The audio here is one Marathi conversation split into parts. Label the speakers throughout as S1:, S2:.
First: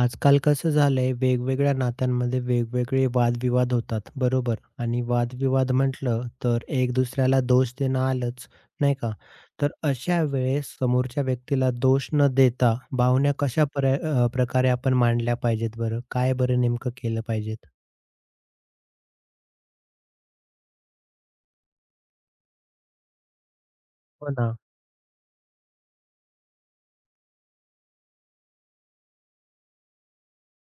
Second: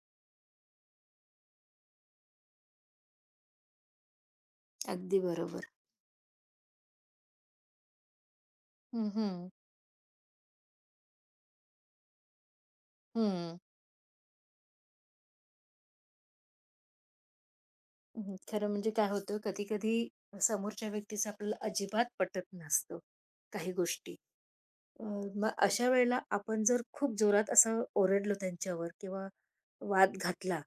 S1: आजकाल कसं झालंय, वेगवेगळ्या नात्यांमध्ये वेगवेगळे वादविवाद होतात, बरोबर? आणि
S2: अगदी बरोबर.
S1: वादविवाद म्हटलं तर एक दुसऱ्याला दोष देणं आलंच. नाही
S2: हं,
S1: का?
S2: हं.
S1: तर अशा वेळेस समोरच्या व्यक्तीला दोष न देता भावना
S2: हं.
S1: कशा प्रकारे आपण मांडल्या पाहिजेत, बरं? काय बरं नेमकं केलं पाहिजेत?
S2: हं. खरं म्हणजे काय होतं, कधी-कधी समोरच्या व्यक्तीचं आपल्याला अजिबात पटत नसतं काही गोष्टी.
S1: हो ना.
S2: अ, मग अशा वेळेला आपण जर खूप जोरात असं ओरडलो त्यांच्यावर किंवा वाद घातला,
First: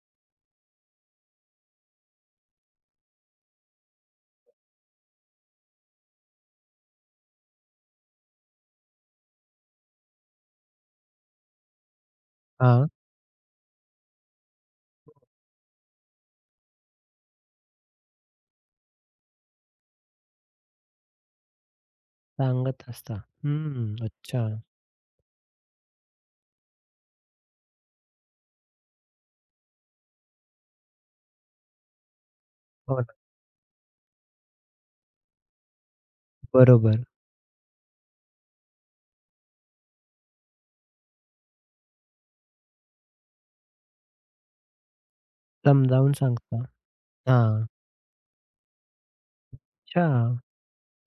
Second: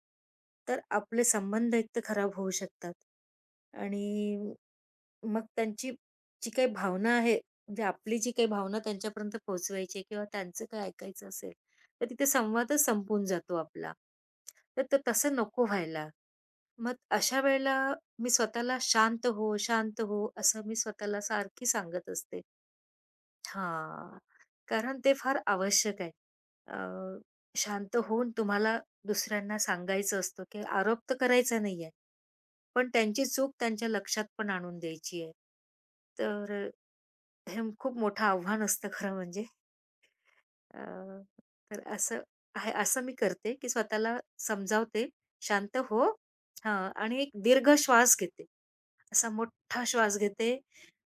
S2: तर आपले संबंध एक तर खराब होऊ शकतात आणि मग त्यांची जी काही भावना आहे, म्हणजे आपली जी काही भावना त्यांच्यापर्यंत पोहोचवायची आहे किंवा त्यांचं काही ऐकायचं असेल, तर तिथे संवादच
S1: हा.
S2: संपून जातो आपला. तर ते तसं नको व्हायला. मग अशा वेळेला मी स्वतःला शांत हो, शांत हो, असं मी स्वतःला सारखी सांगत असते.
S1: सांगत असता, हम्म,
S2: हां,
S1: अच्छा.
S2: कारण ते फार आवश्यक आहे. अ, शांत होऊन तुम्हाला दुसऱ्यांना सांगायचं असतं, की आरोप तर करायचा नाहीये. पण
S1: हो ना.
S2: त्यांची चूक त्यांच्या लक्षात पण आणून द्यायची आहे. तर
S1: बरोबर.
S2: हे खूप मोठं आव्हान असतं खरं म्हणजे. अ, तर असं आहे असं मी करते, की स्वतःला समजावते, "शांत हो."
S1: समजावून सांगता.
S2: हां आणि एक
S1: हा.
S2: दीर्घ श्वास घेते. असा मोठा
S1: अच्छा.
S2: श्वास घेते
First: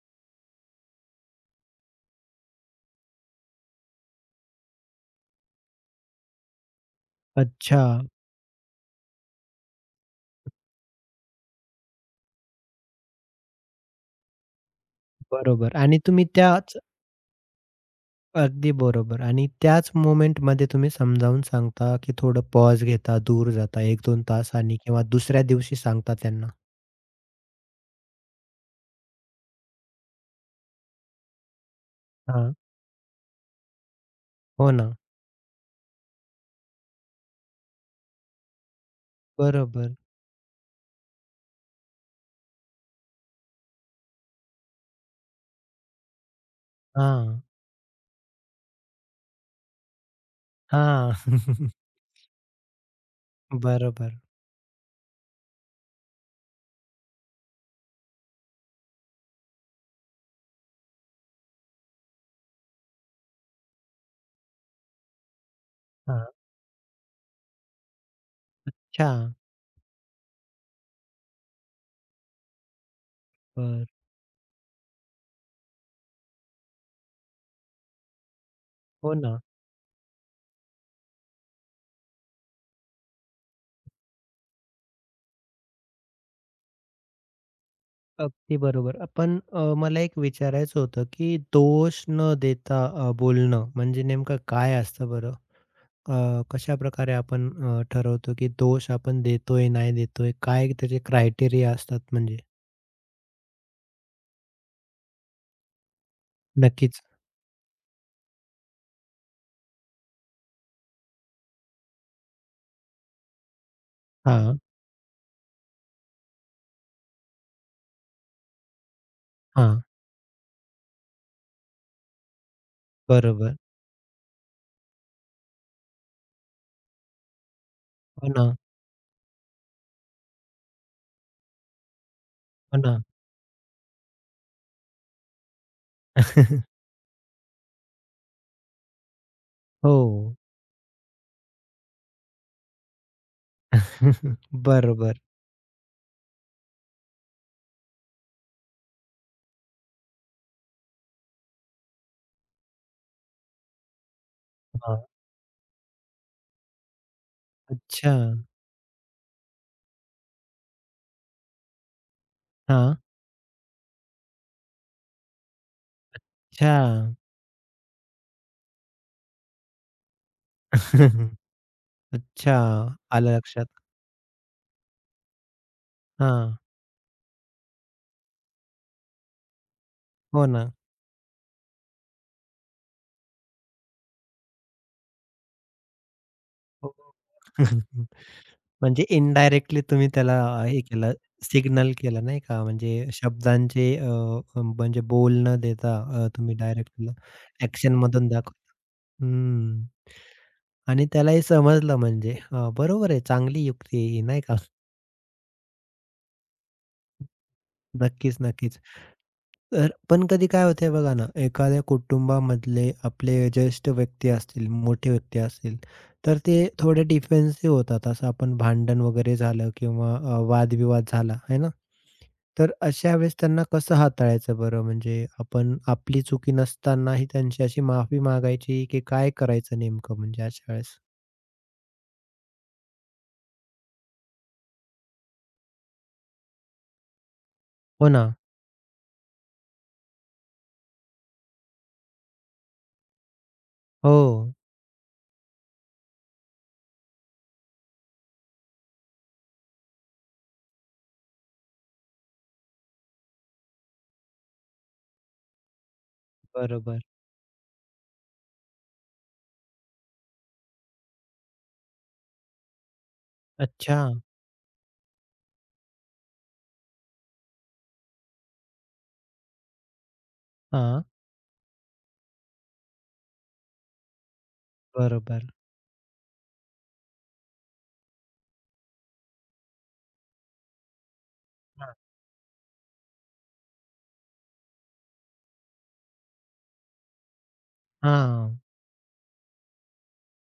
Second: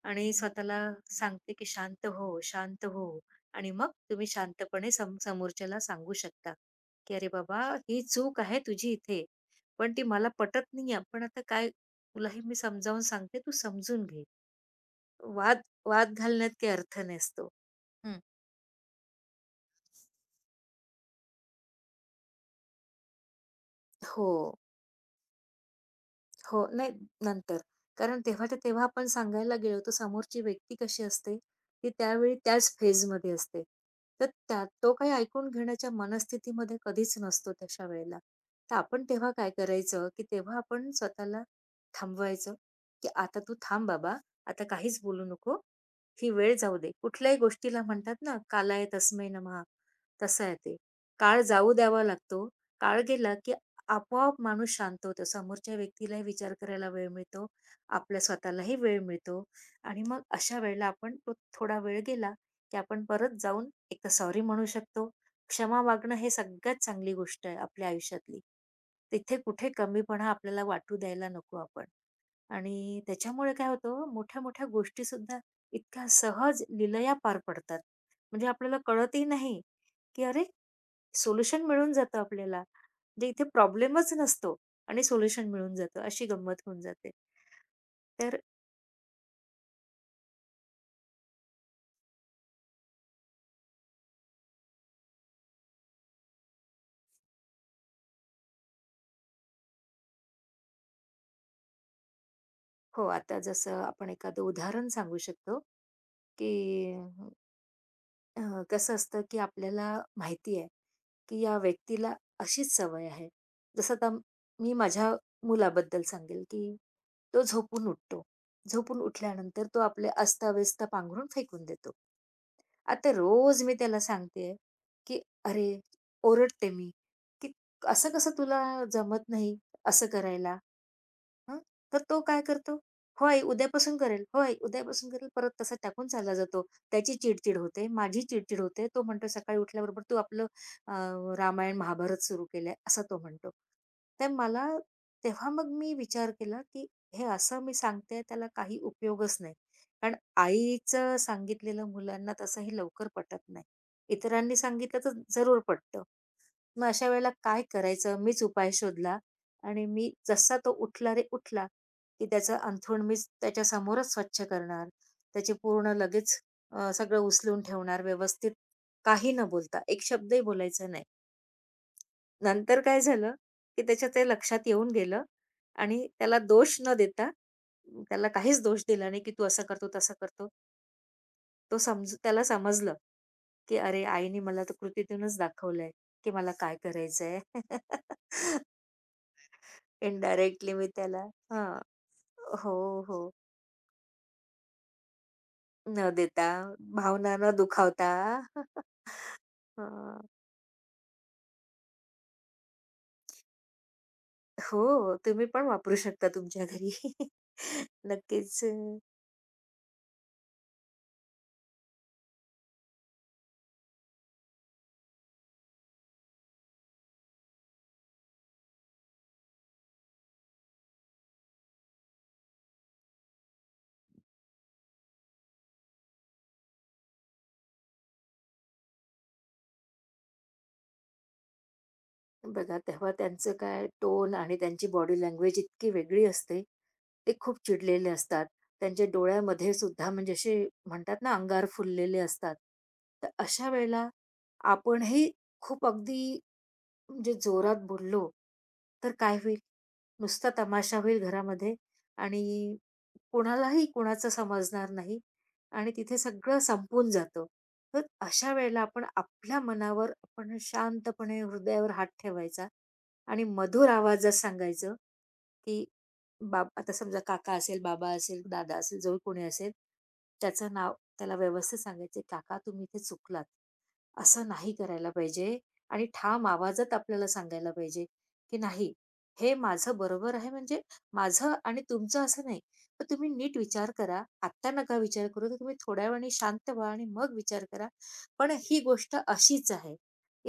S2: आणि स्वतःला सांगते, की "शांत हो, शांत हो" आणि मग तुम्ही शांतपणे समोरच्याला सांगू शकता, की "अरे बाबा,
S1: अच्छा.
S2: ही चूक आहे तुझी इथे, पण ती मला पटत नाहीये. पण आता काय तुला हे मी समजावून सांगते, तू समजून घे." वाद
S1: बरोबर आणि
S2: वाद
S1: तुम्ही त्या
S2: घालण्यात काही अर्थ नसतो. हं.
S1: अगदी बरोबर. आणि त्याच मोमेंटमध्ये तुम्ही समजावून सांगता, की थोडं पॉज घेता, दूर जाता 1-2
S2: हो.
S1: तासांनी किंवा दुसऱ्या दिवशी सांगता त्यांना?
S2: हो, नाही नंतर. कारण तेव्हाच्या तेव्हा आपण सांगायला गेलो, तर समोरची व्यक्ती कशी असते, ती त्यावेळी
S1: हां.
S2: त्याच फेजमध्ये असते. तर
S1: हो ना.
S2: तो काही ऐकून घेण्याच्या मनस्थितीमध्ये कधीच नसतो तशा वेळेला. तर आपण तेव्हा काय
S1: बरोबर.
S2: करायचं, की तेव्हा आपण स्वतःला थांबवायचं, की "आता तू थांब बाबा, आता काहीच बोलू नको. ही वेळ जाऊ दे." कुठल्याही
S1: हां.
S2: गोष्टीला म्हणतात ना, "कालाय तस्मै नमः." तसं आहे ते.
S1: हां.
S2: काळ जाऊ द्यावा लागतो. काळ गेला, की
S1: बरोबर.
S2: आपोआप माणूस शांत होतो. समोरच्या व्यक्तीलाही विचार करायला वेळ मिळतो. आपल्या स्वतःलाही वेळ मिळतो आणि मग अशा वेळेला आपण तो थोडा वेळ गेला, की आपण परत जाऊन एक तर सॉरी म्हणू शकतो. क्षमा मागणं
S1: हां.
S2: हे सगळ्यात चांगली गोष्ट आहे आपल्या आयुष्यातली.
S1: अच्छा.
S2: तिथे कुठे कमीपणा आपल्याला वाटू द्यायला नको आपण. आणि त्याच्यामुळे काय
S1: बरं.
S2: होतं हो, मोठ्या-मोठ्या गोष्टीसुद्धा इतक्या सहज लिलया पार पडतात. म्हणजे आपल्याला
S1: हो
S2: कळतही
S1: ना.
S2: नाही, की अरे सोल्युशन मिळून जातं आपल्याला. म्हणजे इथे प्रॉब्लेमच नसतो आणि सोल्युशन मिळून जातं, अशी गंमत होऊन जाते. तर
S1: अगदी बरोबर. पण, मला एक विचारायचं होतं, की दोष न देता बोलणं म्हणजे नेमकं काय असतं बरं? कशाप्रकारे आपण, ठरवतो, की दोष आपण देतोय, नाही देतोय? काय त्याचे क्रायटेरिया असतात म्हणजे?
S2: हो, आता जसं आपण एखादं उदाहरण सांगू शकतो, की
S1: नक्कीच.
S2: अ, कसं असतं, की आपल्याला माहिती आहे, की या व्यक्तीला अशीच सवय आहे. जसं आता
S1: हां,
S2: मी माझ्या मुलाबद्दल सांगेल, की तो झोपून उठतो. झोपून उठल्यानंतर तो
S1: हां.
S2: आपले अस्ताव्यस्त पांघरून फेकून देतो. आता
S1: बरोबर.
S2: रोज मी त्याला सांगते, की "अरे, ओरडते मी, की असं
S1: हो
S2: कसं
S1: ना,
S2: तुला जमत नाही असं करायला?" हं, तर तो काय करतो,
S1: हो ना.
S2: "होय, उद्यापासून करेल. होय, उद्यापासून करेल." परत तसा टाकून चालला जातो. त्याची चिडचिड होते, माझी चिडचिड होते. तो म्हणतो, "सकाळी उठल्याबरोबर तू
S1: हो.
S2: आपलं अ, रामायण, महाभारत सुरू केलंय," असं तो म्हणतो. तर मला
S1: बरोबर.
S2: तेव्हा मग मी विचार केला, की हे असं मी सांगते त्याला काही उपयोगच नाही. कारण आईचं सांगितलेलं मुलांना तसंही लवकर पटत नाही. इतरांनी
S1: हां.
S2: सांगितलं तर जरूर पटतं. मग अशा वेळेला काय
S1: अच्छा.
S2: करायचं? मीच उपाय शोधला आणि मी जसा तो उठला रे उठला, की त्याचं
S1: हां.
S2: अंथरूण मीच त्याच्यासमोरच स्वच्छ करणार. त्याचे पूर्ण लगेच
S1: अच्छा.
S2: सगळं उचलून ठेवणार व्यवस्थित, काही न बोलता. एक शब्दही बोलायचा नाही.
S1: अच्छा.
S2: नंतर काय झालं,
S1: आलं लक्षात.
S2: की त्याच्या ते लक्षात येऊन गेलं आणि त्याला
S1: हां.
S2: दोष न देता, त्याला काहीच दोष दिला नाही, की तू असं करतो, तसं
S1: हो
S2: करतो.
S1: ना.
S2: तो समज त्याला समजलं, की अरे आईने मला तर कृतीतूनच दाखवलंय, की मला काय
S1: हो.
S2: करायचंय.
S1: म्हणजे इनडायरेक्टली तुम्ही त्याला
S2: इनडायरेक्टली
S1: हे
S2: मी
S1: केलं,
S2: त्याला हां.
S1: सिग्नल केलं, नाही का?
S2: हो,
S1: म्हणजे
S2: हो.
S1: शब्दांचे म्हणजे बोल न देता,
S2: न देता,
S1: तुम्ही डायरेक्ट
S2: भावना न दुखावता.
S1: ॲक्शनमधून दाखवता. हं.
S2: हां.
S1: आणि त्यालाही समजलं म्हणजे. बरोबर आहे, चांगली युक्ती आहे ही, नाही का?
S2: हो, तुम्ही पण वापरू शकता तुमच्या घरी.
S1: नक्कीच,
S2: नक्कीच.
S1: नक्कीच. तर पण कधी काय होतंय बघा ना, एखाद्या कुटुंबामधले आपले ज्येष्ठ व्यक्ती असतील, मोठे व्यक्ती असतील, तर ते थोडे डिफेन्सिव्ह होतात. असं आपण भांडण वगैरे झालं किंवा वादविवाद झाला, आहे ना? तर अशा वेळेस त्यांना कसं हाताळायचं बरं? म्हणजे आपण आपली चुकी नसतानाही त्यांची अशी माफी मागायची की काय करायचं नेमकं म्हणजे अशा वेळेस?
S2: बघा, तेव्हा त्यांचं काय टोन आणि त्यांची बॉडी लँग्वेज इतकी वेगळी असते. ते खूप
S1: हो
S2: चिडलेले
S1: ना.
S2: असतात. त्यांच्या डोळ्यामध्ये सुद्धा म्हणजे असे म्हणतात ना, अंगार फुललेले असतात. तर अशा वेळेला
S1: हो.
S2: आपणही खूप अगदी म्हणजे जोरात बोललो, तर काय होईल? नुसता तमाशा होईल घरामध्ये आणि कोणालाही कोणाचं समजणार नाही आणि तिथे सगळं
S1: बरोबर.
S2: संपून जातं. तर अशा वेळेला आपण आपल्या मनावर आपण शांतपणे हृदयावर हात ठेवायचा आणि मधुर
S1: अच्छा.
S2: आवाजात सांगायचं, की बाब आता समजा काका असेल, बाबा असेल, दादा असेल, जो कोणी असेल, त्याचं नाव
S1: हां.
S2: त्याला व्यवस्थित सांगायचं, "काका तुम्ही इथे चुकलात. असं नाही करायला
S1: बरोबर.
S2: पाहिजे." आणि ठाम आवाजात आपल्याला सांगायला पाहिजे, की "नाही, हे माझं बरोबर आहे म्हणजे माझं आणि तुमचं असं नाही. तर तुम्ही नीट विचार करा. आत्ता नका विचार करू, तर तुम्ही थोड्या वेळाने शांत व्हा आणि मग विचार करा. पण
S1: हां.
S2: ही गोष्ट अशीच आहे.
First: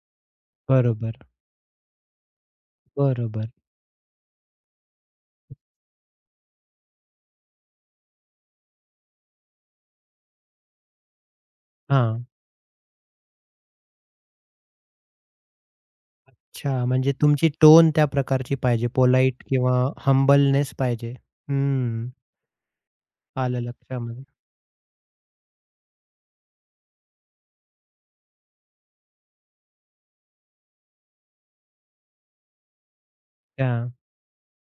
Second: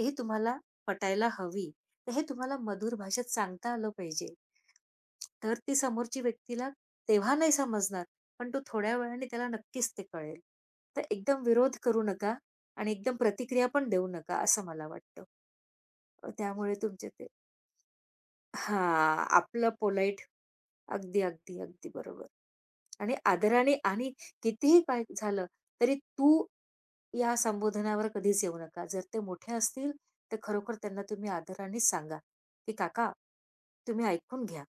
S2: हे तुम्हाला
S1: बरोबर.
S2: पटायला हवी. तर हे तुम्हाला मधुर भाषेत
S1: बरोबर.
S2: सांगता आलं पाहिजे. तर ती समोरची व्यक्तीला तेव्हा नाही समजणार, पण तो थोड्या वेळाने त्याला नक्कीच ते कळेल. तर एकदम विरोध करू
S1: हां.
S2: नका आणि एकदम प्रतिक्रिया पण देऊ नका असं मला वाटतं. त्यामुळे
S1: अच्छा.
S2: तुमचे
S1: म्हणजे
S2: ते
S1: तुमची टोन त्या प्रकारची पाहिजे,
S2: हां,
S1: पोलाईट
S2: आपलं
S1: किंवा
S2: पोलाईट.
S1: हंबलनेस पाहिजे.
S2: अगदी, अगदी, अगदी
S1: हं.
S2: बरोबर. आणि
S1: आलं
S2: आदराने आणि
S1: लक्षामध्ये.
S2: कितीही काय झालं, तरी तू या संबोधनावर कधीच येऊ नका. जर ते मोठे असतील, तर खरोखर त्यांना तुम्ही आदरानेच सांगा, की "काका,
S1: हां.
S2: तुम्ही ऐकून घ्या.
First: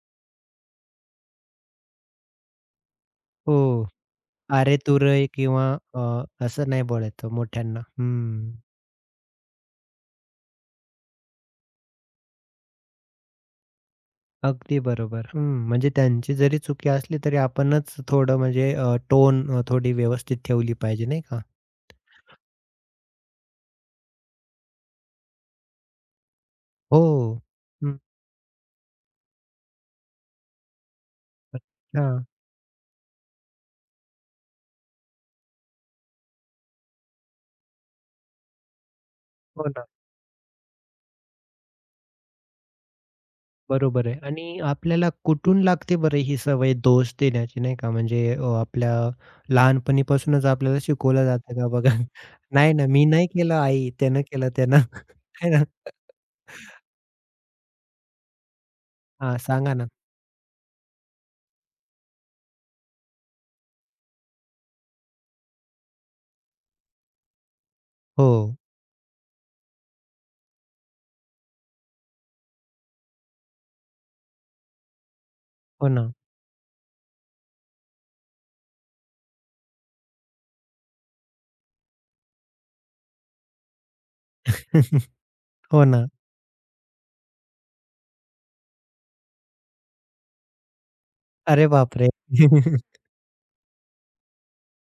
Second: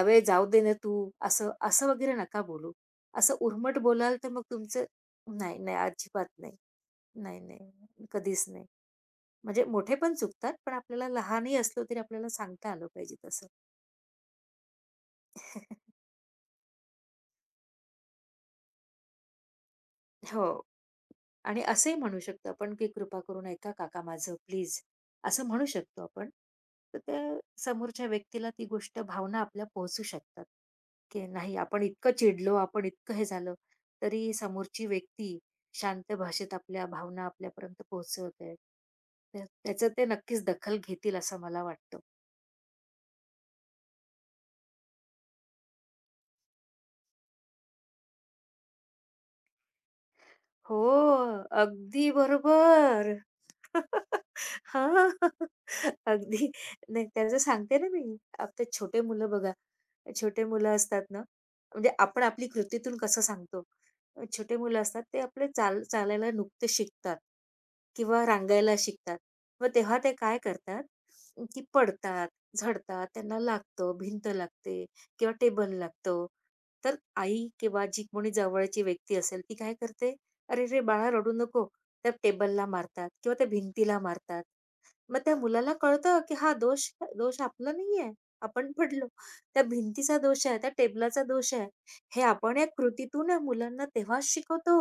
S2: अवे जाऊ दे ना तू." असं असं वगैरे नका बोलू. असं उर्मट
S1: हो.
S2: बोलाल, तर मग
S1: "अरे
S2: तुमचं
S1: तू रे"
S2: नाही,
S1: किंवा,
S2: नाही,
S1: अ,
S2: अजिबात नाही.
S1: असं नाही बोलायचं
S2: नाही,
S1: मोठ्यांना.
S2: नाही, कधीच
S1: हं.
S2: नाही. म्हणजे मोठे पण चुकतात, पण आपल्याला लहानही असलो, तरी आपल्याला सांगता आलं पाहिजे तसं.
S1: अगदी बरोबर. हं. म्हणजे त्यांची जरी चुकी असली तरी आपणच थोडं म्हणजे, टोन, थोडी व्यवस्थित
S2: हो.
S1: ठेवली पाहिजे, नाही का?
S2: आणि असंही म्हणू शकतो आपण, की "कृपा करून ऐका काका माझं प्लीज." असं म्हणू शकतो आपण. तर त्या
S1: हो. हं.
S2: समोरच्या व्यक्तीला ती गोष्ट भावना आपल्या पोहोचू शकतात, की नाही आपण इतकं
S1: हां.
S2: चिडलो, आपण इतकं हे झालं, तरी समोरची व्यक्ती शांत भाषेत आपल्या भावना आपल्यापर्यंत पोहोचवते. त्या
S1: हो ना.
S2: त्याचं ते नक्कीच दखल घेतील असं मला वाटतं.
S1: बरोबर आहे. आणि आपल्याला कुठून लागते बरं ही सवय दोष देण्याची, नाही का? म्हणजे, आपल्या लहानपणीपासूनच
S2: हो,
S1: आपल्याला शिकवलं जातं का, बघा.
S2: अगदी
S1: नाही ना, मी
S2: बरोबर.
S1: नाही केलं आई, त्यानं केलं त्यानं.
S2: हां.
S1: आहे ना?
S2: अगदी. नाही त्याचं सांगते ना मी. आता छोटे मुलं
S1: हां,
S2: बघा,
S1: सांगा ना.
S2: छोटे मुलं असतात ना, म्हणजे आपण आपली कृतीतून कसं सांगतो. छोटे मुलं असतात ते आपले चाल चालायला नुकते शिकतात किंवा
S1: हो,
S2: रांगायला शिकतात. मग तेव्हा ते काय करतात, की पडतात, झडतात, त्यांना लागतं, भिंत लागते किंवा टेबल
S1: हो ना.
S2: लागतो. तर आई किंवा जी कोणी जवळची व्यक्ती असेल ती काय करते, "अरे रे बाळा रडू नको. त्या टेबलला मारतात किंवा त्या भिंतीला मारतात. मग त्या मुलाला
S1: हो ना.
S2: कळतं, की हा दोष दोष आपला नाहीये. आपण पडलो. त्या भिंतीचा दोष आहे, त्या टेबलाचा दोष
S1: अरे
S2: आहे.
S1: बापरे!
S2: हे आपण या कृतीतून या मुलांना तेव्हाच शिकवतो.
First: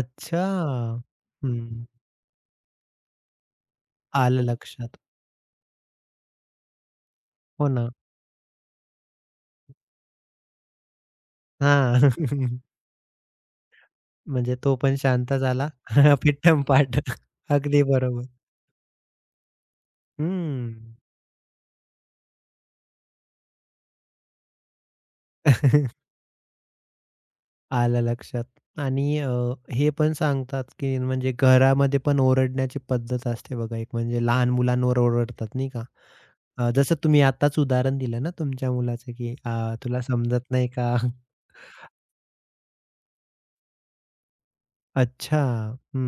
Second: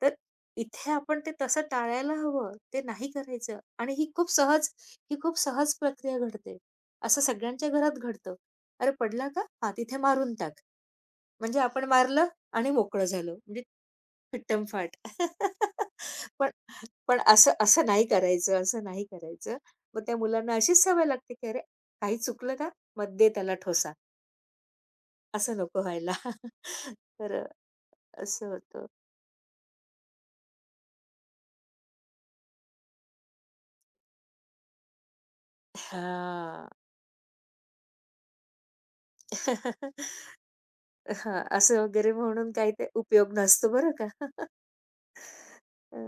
S2: तर इथे आपण ते तसं
S1: हं.
S2: टाळायला हवं. ते नाही करायचं आणि
S1: आलं लक्षात.
S2: ही खूप सहज प्रक्रिया घडते. असं सगळ्यांच्या
S1: हो ना.
S2: घरात घडतं. "अरे पडला का? हां, तिथे मारून टाक." म्हणजे आपण
S1: हां.
S2: मारलं आणि मोकळं झालो. म्हणजे
S1: म्हणजे तो पण
S2: विट्टमफाट.
S1: शांत झाला.
S2: पण
S1: पिट्टम पाट.
S2: पण असं
S1: अगदी
S2: असं नाही
S1: बरोबर.
S2: करायचं, असं नाही करायचं. मग त्या मुलांना
S1: हं.
S2: अशीच सवय लागते, की "अरे, काही चुकलं का? मग दे त्याला ठोसा." असं नको व्हायला. तर
S1: आलं लक्षात.
S2: असं होतं.
S1: आणि हे पण सांगतात, की म्हणजे घरामध्ये पण ओरडण्याची पद्धत असते, बघा. एक म्हणजे लहान मुलांवर ओरडतात, नाही का?
S2: हां.
S1: जसं तुम्ही आताच उदाहरण दिलं ना तुमच्या मुलाचं, की
S2: हां,
S1: "तुला समजत नाही का?"
S2: असं वगैरे म्हणून काही ते उपयोग नसतो बरं का.
S1: अच्छा.
S2: अ,
S1: हं.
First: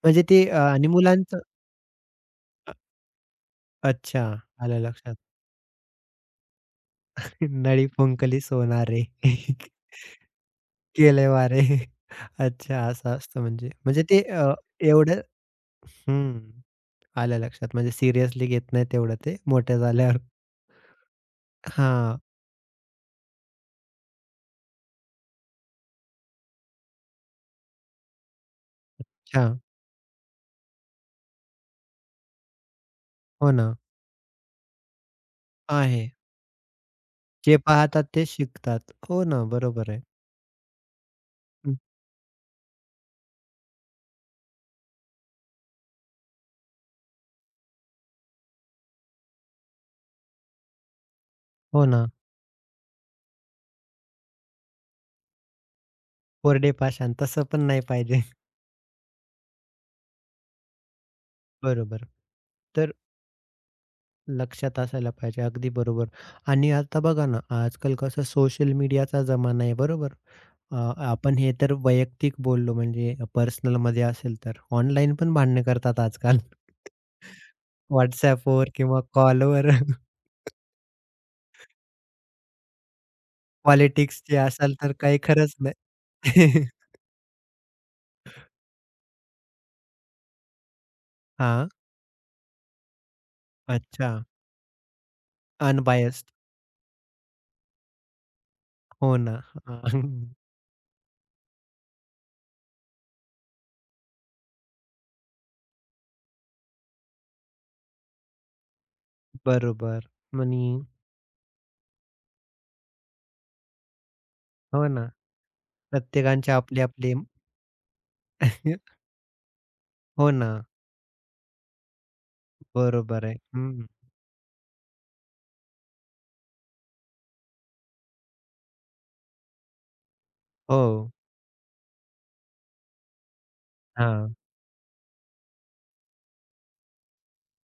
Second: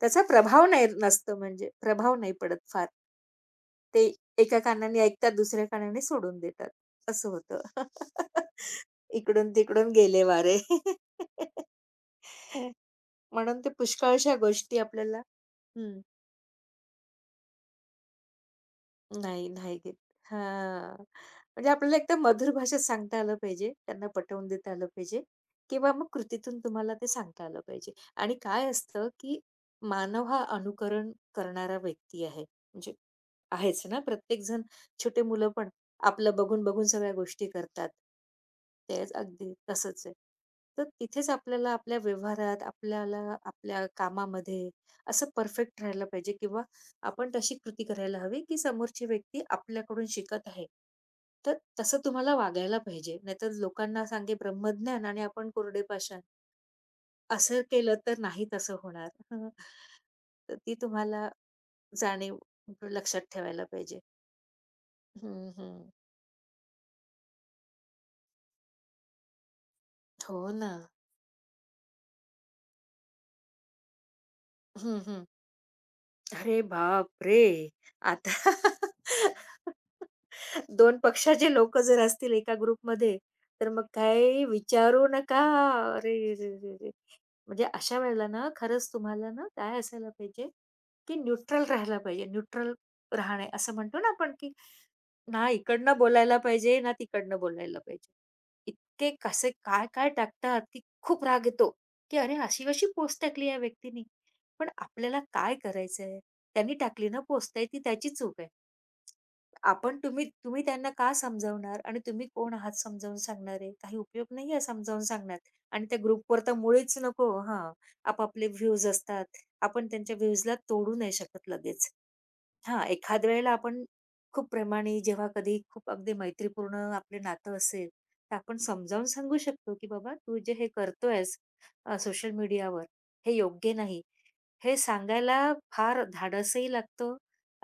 S2: त्याचा
S1: म्हणजे ते
S2: प्रभाव नाही
S1: आणि
S2: नसतो
S1: मुलांचं
S2: म्हणजे प्रभाव नाही पडत फार. ते
S1: अच्छा,
S2: एका
S1: आलं
S2: कानाने
S1: लक्षात.
S2: ऐकतात, दुसऱ्या कानाने सोडून देतात. असं होतं.
S1: नळी फुंकली सोनारे,
S2: इकडून-तिकडून गेले वारे.
S1: केले वारे. अच्छा, असं असतं
S2: म्हणून ते
S1: म्हणजे. म्हणजे ते,
S2: पुष्कळशा गोष्टी आपल्याला
S1: एवढं.
S2: हं.
S1: हं. आलं लक्षात. म्हणजे सीरियसली घेत नाही तेवढं ते
S2: नाही, नाही
S1: मोठे
S2: घेत.
S1: झाल्यावर.
S2: हां. म्हणजे आपल्याला
S1: हां,
S2: एकदम मधुर भाषेत सांगता आलं पाहिजे. त्यांना पटवून देता आलं पाहिजे किंवा मग कृतीतून तुम्हाला ते सांगता आलं पाहिजे. आणि काय असतं, की
S1: अच्छा.
S2: मानव हा अनुकरण करणारा व्यक्ती आहे. म्हणजे
S1: हो ना,
S2: आहेच ना, प्रत्येकजण छोटे मुलं पण
S1: आहे.
S2: आपलं बघून-बघून सगळ्या गोष्टी
S1: जे
S2: करतात.
S1: पाहतात तेच शिकतात.
S2: तेच
S1: हो ना,
S2: अगदी
S1: बरोबर आहे.
S2: तसंच आहे. तर तिथेच आपल्याला
S1: हं,
S2: आपल्या व्यवहारात, आपल्याला आपल्या कामामध्ये असं परफेक्ट राहायला पाहिजे किंवा आपण तशी कृती करायला हवी, की समोरची व्यक्ती आपल्याकडून शिकत आहे. तर
S1: हो
S2: तसं
S1: ना,
S2: तुम्हाला वागायला पाहिजे. नाहीतर लोकांना सांगे ब्रह्मज्ञान आणि आपण कोरडे पाषाण.
S1: कोरडे पाषाण तसं
S2: असं
S1: पण नाही
S2: केलं तर
S1: पाहिजे.
S2: नाही तसं होणार. हं. तर ती तुम्हाला
S1: बरोबर.
S2: जाणीव
S1: तर
S2: लक्षात ठेवायला पाहिजे.
S1: लक्षात असायला
S2: हं,
S1: पाहिजे. अगदी
S2: हं.
S1: बरोबर. आणि आता बघा ना, आजकाल कसं सोशल मीडियाचा जमाना आहे, बरोबर?
S2: हो ना.
S1: अ, आपण हे तर वैयक्तिक बोललो म्हणजे पर्सनलमध्ये असेल तर.
S2: हं,
S1: ऑनलाईन
S2: हं.
S1: पण भांडणं करतात आजकाल.
S2: अरे बापरे! आता
S1: WhatsAppवर किंवा कॉलवर.
S2: दोन पक्षाचे लोकं जर असतील एका ग्रुपमध्ये, तर मग
S1: पॉलिटिक्सचे
S2: काही
S1: असाल तर
S2: विचारू
S1: काही
S2: नका.
S1: खरंच
S2: अरे
S1: नाही.
S2: रे रे रे! म्हणजे अशा वेळेला ना, खरंच तुम्हाला ना, काय असायला पाहिजे, की न्यूट्रल
S1: हां.
S2: राहायला पाहिजे. न्यूट्रल राहणे असं म्हणतो ना
S1: अच्छा,
S2: आपण, की ना इकडनं
S1: अनबायस्ड.
S2: बोलायला पाहिजे, ना तिकडनं बोलायला पाहिजे. इतके
S1: हो ना.
S2: कसे
S1: हां,
S2: काय-काय टाकतात, की खूप राग येतो, की "अरे, अशी-अशी पोस्ट टाकली या व्यक्तीने." पण आपल्याला काय करायचंय? त्यांनी टाकली ना पोस्ट आहे ती त्याची चूक आहे. आपण
S1: बरोबर.
S2: तुम्ही तुम्ही
S1: आणि
S2: त्यांना का समजावणार आणि तुम्ही कोण आहात समजावून सांगणारे? काही उपयोग नाहीये
S1: हो
S2: समजावून
S1: ना,
S2: सांगण्यात आणि त्या ग्रुपवर
S1: प्रत्येकांचे
S2: तर मुळीच
S1: आपले-आपले.
S2: नको हां, आपापले व्ह्यूज असतात. आपण त्यांच्या
S1: हो ना,
S2: व्ह्यूजला तोडू नाही शकत लगेच. हां,
S1: बरोबर
S2: एखाद्या
S1: आहे.
S2: वेळेला आपण
S1: हं,
S2: खूप प्रेमाने जेव्हा कधी खूप अगदी मैत्रीपूर्ण आपले नातं असेल, तर आपण समजावून सांगू शकतो, की "बाबा तू जे हे
S1: हो.
S2: करतोयस सोशल मीडियावर हे योग्य नाही."
S1: हां,
S2: हे सांगायला फार धाडसही लागतं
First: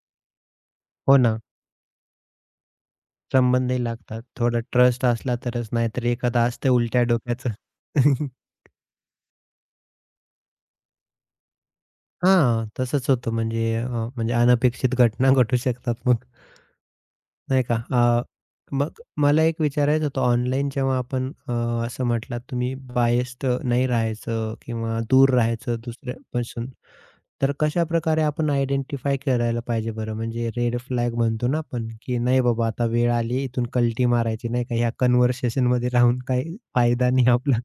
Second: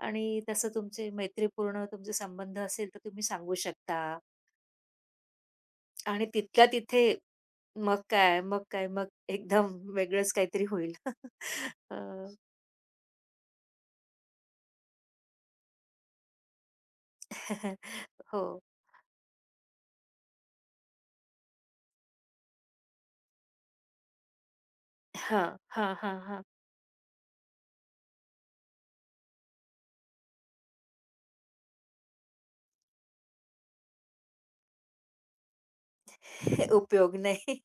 S2: आणि तसं तुमचे
S1: हो ना.
S2: मैत्रीपूर्ण तुमचे संबंध असेल, तर तुम्ही सांगू
S1: संबंधही
S2: शकता
S1: लागतात. थोडा ट्रस्ट असला तरच, नाहीतर
S2: आणि
S1: एखादा
S2: तिथल्या
S1: असतं
S2: तिथे
S1: उलट्या डोक्याचं.
S2: मग काय, मग काय, मग एकदम वेगळंच काहीतरी होईल. अ,
S1: हां, तसंच होतं म्हणजे, म्हणजे अनपेक्षित घटना घटू शकतात मग. नाही का?
S2: हो.
S1: मग मला एक विचारायचं होतं, ऑनलाईन जेव्हा आपण, असं म्हटलात तुम्ही, बायस्ड नाही राहायचं किंवा दूर
S2: हां,
S1: राहायचं
S2: हां, हां, हां.
S1: दुसऱ्यापासून. तर कशाप्रकारे आपण आयडेंटिफाय करायला पाहिजे बरं? म्हणजे रेड फ्लॅग म्हणतो ना आपण, की नाही बाबा आता वेळ आली इथून कल्टी मारायची, नाही का? ह्या कन्व्हर्सेशनमध्ये राहून काही फायदा
S2: उपयोग
S1: नाही
S2: नाही.
S1: आपला.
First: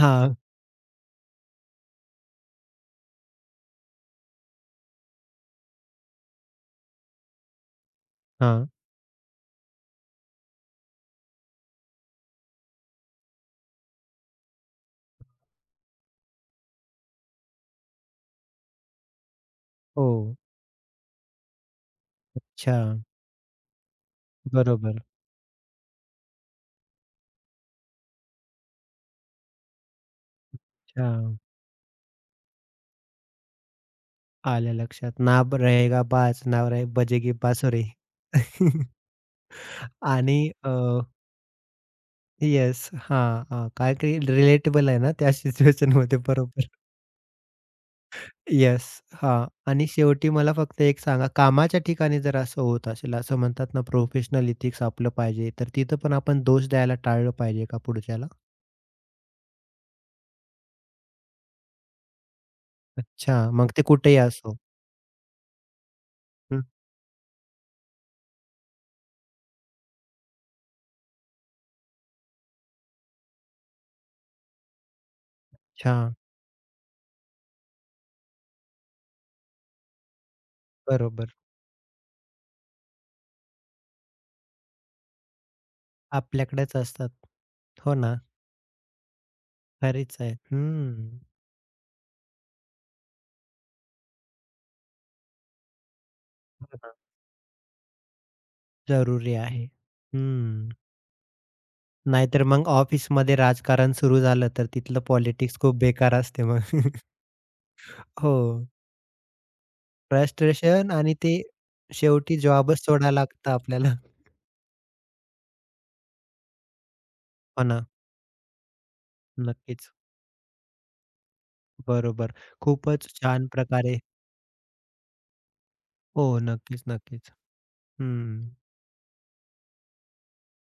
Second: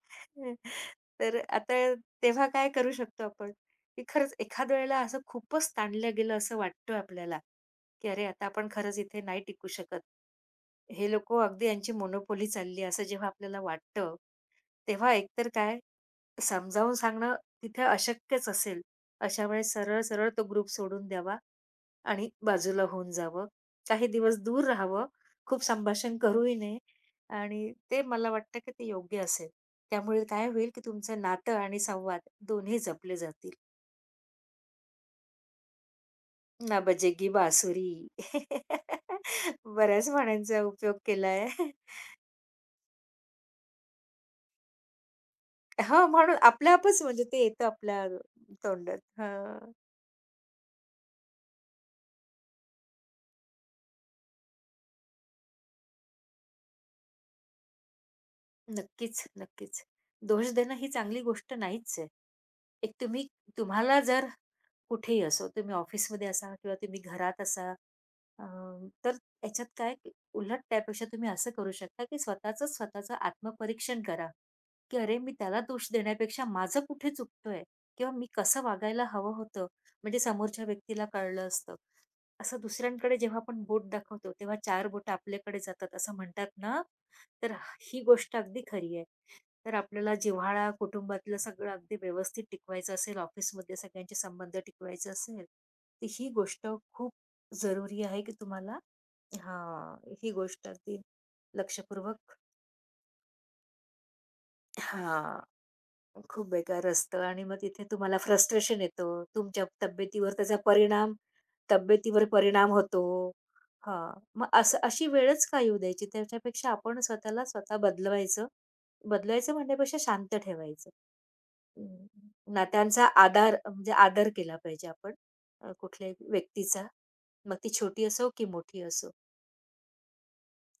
S1: हां,
S2: तर आता तेव्हा काय करू शकतो आपण? की खरंच एखाद्या वेळेला असं खूपच ताणलं गेलं असं वाटतं आपल्याला, की "अरे, आता आपण
S1: हां.
S2: खरंच इथे नाही टिकू शकत. हे लोकं अगदी यांची मोनोपोली चालली" असं जेव्हा आपल्याला वाटतं, तेव्हा एकतर काय समजावून सांगणं तिथे अशक्यच असेल. अशा वेळेस
S1: हो.
S2: सरळ-सरळ तो ग्रुप सोडून द्यावा. आणि
S1: अच्छा.
S2: बाजूला होऊन जावं. काही दिवस दूर
S1: बरोबर.
S2: राहावं. खूप संभाषण करूही नये आणि ते मला वाटतं की ते योग्य असेल. त्यामुळे काय होईल की
S1: अच्छा.
S2: तुमचं नातं आणि संवाद दोन्ही जपले जातील.
S1: आलं लक्षात. ना ब रहेगा बाज, ना
S2: ना
S1: रहे
S2: बजेगी
S1: बजेगी बासुरी.
S2: बासुरी. बऱ्याच
S1: आणि
S2: म्हणांचा उपयोग केलाय.
S1: येस. हां, हां. काय काही रिलेटेबल आहे ना त्या
S2: हो,
S1: सिच्युएशनमध्ये,
S2: म्हणून
S1: बरोबर.
S2: आपल्या-आपच म्हणजे ते येतं आपल्या
S1: येस.
S2: तोंडात.
S1: हां.
S2: हां.
S1: आणि शेवटी मला फक्त एक सांगा, कामाच्या ठिकाणी जर असं होत असेल, असं म्हणतात ना प्रोफेशनल एथिक्स आपलं पाहिजे, तर तिथं पण आपण दोष द्यायला टाळलं पाहिजे का पुढच्याला?
S2: नक्कीच, नक्कीच. दोष देणं ही चांगली गोष्ट नाहीच आहे. एक तुम्ही
S1: अच्छा, मग ते
S2: तुम्हाला
S1: कुठेही
S2: जर
S1: असो.
S2: कुठेही असो, तुम्ही ऑफिसमध्ये असा
S1: हं,
S2: किंवा तुम्ही घरात असा, अ, तर त्याच्यात काय की उलट त्यापेक्षा तुम्ही असं करू शकता, की स्वतःचं स्वतःचं आत्मपरीक्षण करा, की "अरे, मी त्याला दोष
S1: अच्छा.
S2: देण्यापेक्षा माझं कुठे चुकतोय किंवा मी कसं वागायला हवं होतं." म्हणजे समोरच्या व्यक्तीला
S1: बरोबर.
S2: कळलं असतं. असं दुसऱ्यांकडे जेव्हा आपण बोट दाखवतो, तेव्हा 4 बोटं आपल्याकडे जातात असं म्हणतात
S1: आपल्याकडेच
S2: ना,
S1: असतात.
S2: तर
S1: हो
S2: ही
S1: ना,
S2: गोष्ट अगदी खरी आहे. तर आपल्याला
S1: खरीच आहे.
S2: जिव्हाळा,
S1: हं.
S2: कुटुंबातलं सगळं अगदी व्यवस्थित टिकवायचं असेल, ऑफिसमध्ये सगळ्यांचे संबंध टिकवायचे असेल, तर ही गोष्ट खूप जरुरी आहे, की तुम्हाला
S1: जरुरी आहे.
S2: हां, ही गोष्ट
S1: हं.
S2: अगदी लक्षपूर्वक
S1: नाहीतर मग ऑफिसमध्ये राजकारण सुरू झालं, तर तिथलं
S2: हां.
S1: पॉलिटिक्स खूप बेकार असते
S2: खूप
S1: मग.
S2: बेकार असतं आणि मग तिथे तुम्हाला
S1: हो.
S2: फ्रस्ट्रेशन येतं. तुमच्या तब्येतीवर त्याचा
S1: फ्रस्ट्रेशन
S2: परिणाम
S1: आणि ते
S2: तब्येतीवर
S1: शेवटी
S2: परिणाम
S1: जॉबच
S2: होतो.
S1: सोडायला लागतं आपल्याला.
S2: हां, मग असं अशी वेळच का येऊ द्यायची? त्याच्यापेक्षा आपण स्वतःला
S1: हो
S2: स्वतः
S1: ना.
S2: बदलवायचं. बदलायचं
S1: नक्कीच.
S2: म्हणण्यापेक्षा शांत ठेवायचं. अं,
S1: बरोबर.
S2: नात्यांचा
S1: खूपच छान
S2: आधार म्हणजे
S1: प्रकारे.
S2: आदर केला पाहिजे आपण कुठल्याही
S1: हो.
S2: व्यक्तीचा.
S1: नक्कीच, नक्कीच.
S2: मग ती छोटी असो की
S1: हं.
S2: मोठी असो.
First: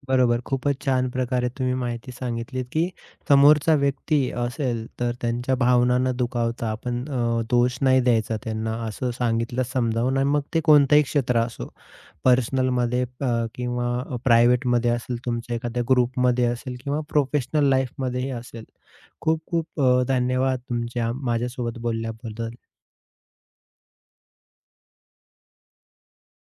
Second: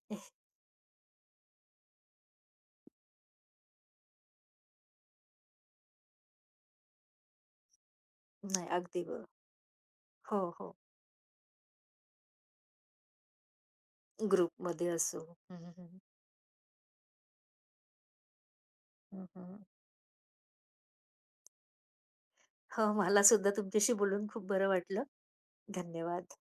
S1: बरोबर. खूपच छान प्रकारे तुम्ही माहिती सांगितलीत, की समोरचा व्यक्ती असेल, तर त्यांच्या भावना न दुखावता आपण, दोष नाही द्यायचा
S2: नाही,
S1: त्यांना,
S2: अगदी
S1: असं
S2: बरोबर.
S1: सांगितलं समजावून. आणि
S2: हो,
S1: मग ते
S2: हो.
S1: कोणतंही क्षेत्र असो, पर्सनलमध्ये, किंवा
S2: ग्रुपमध्ये
S1: प्रायव्हेटमध्ये असेल,
S2: असो. हं,
S1: तुमच्या
S2: हं,
S1: एखाद्या
S2: हं.
S1: ग्रुपमध्ये असेल किंवा प्रोफेशनल लाईफमध्येही असेल. खूप
S2: हं,
S1: खूप, धन्यवाद तुमच्या माझ्यासोबत बोलल्याबद्दल.
S2: हो, मला सुद्धा तुमच्याशी बोलून खूप बरं वाटलं. धन्यवाद.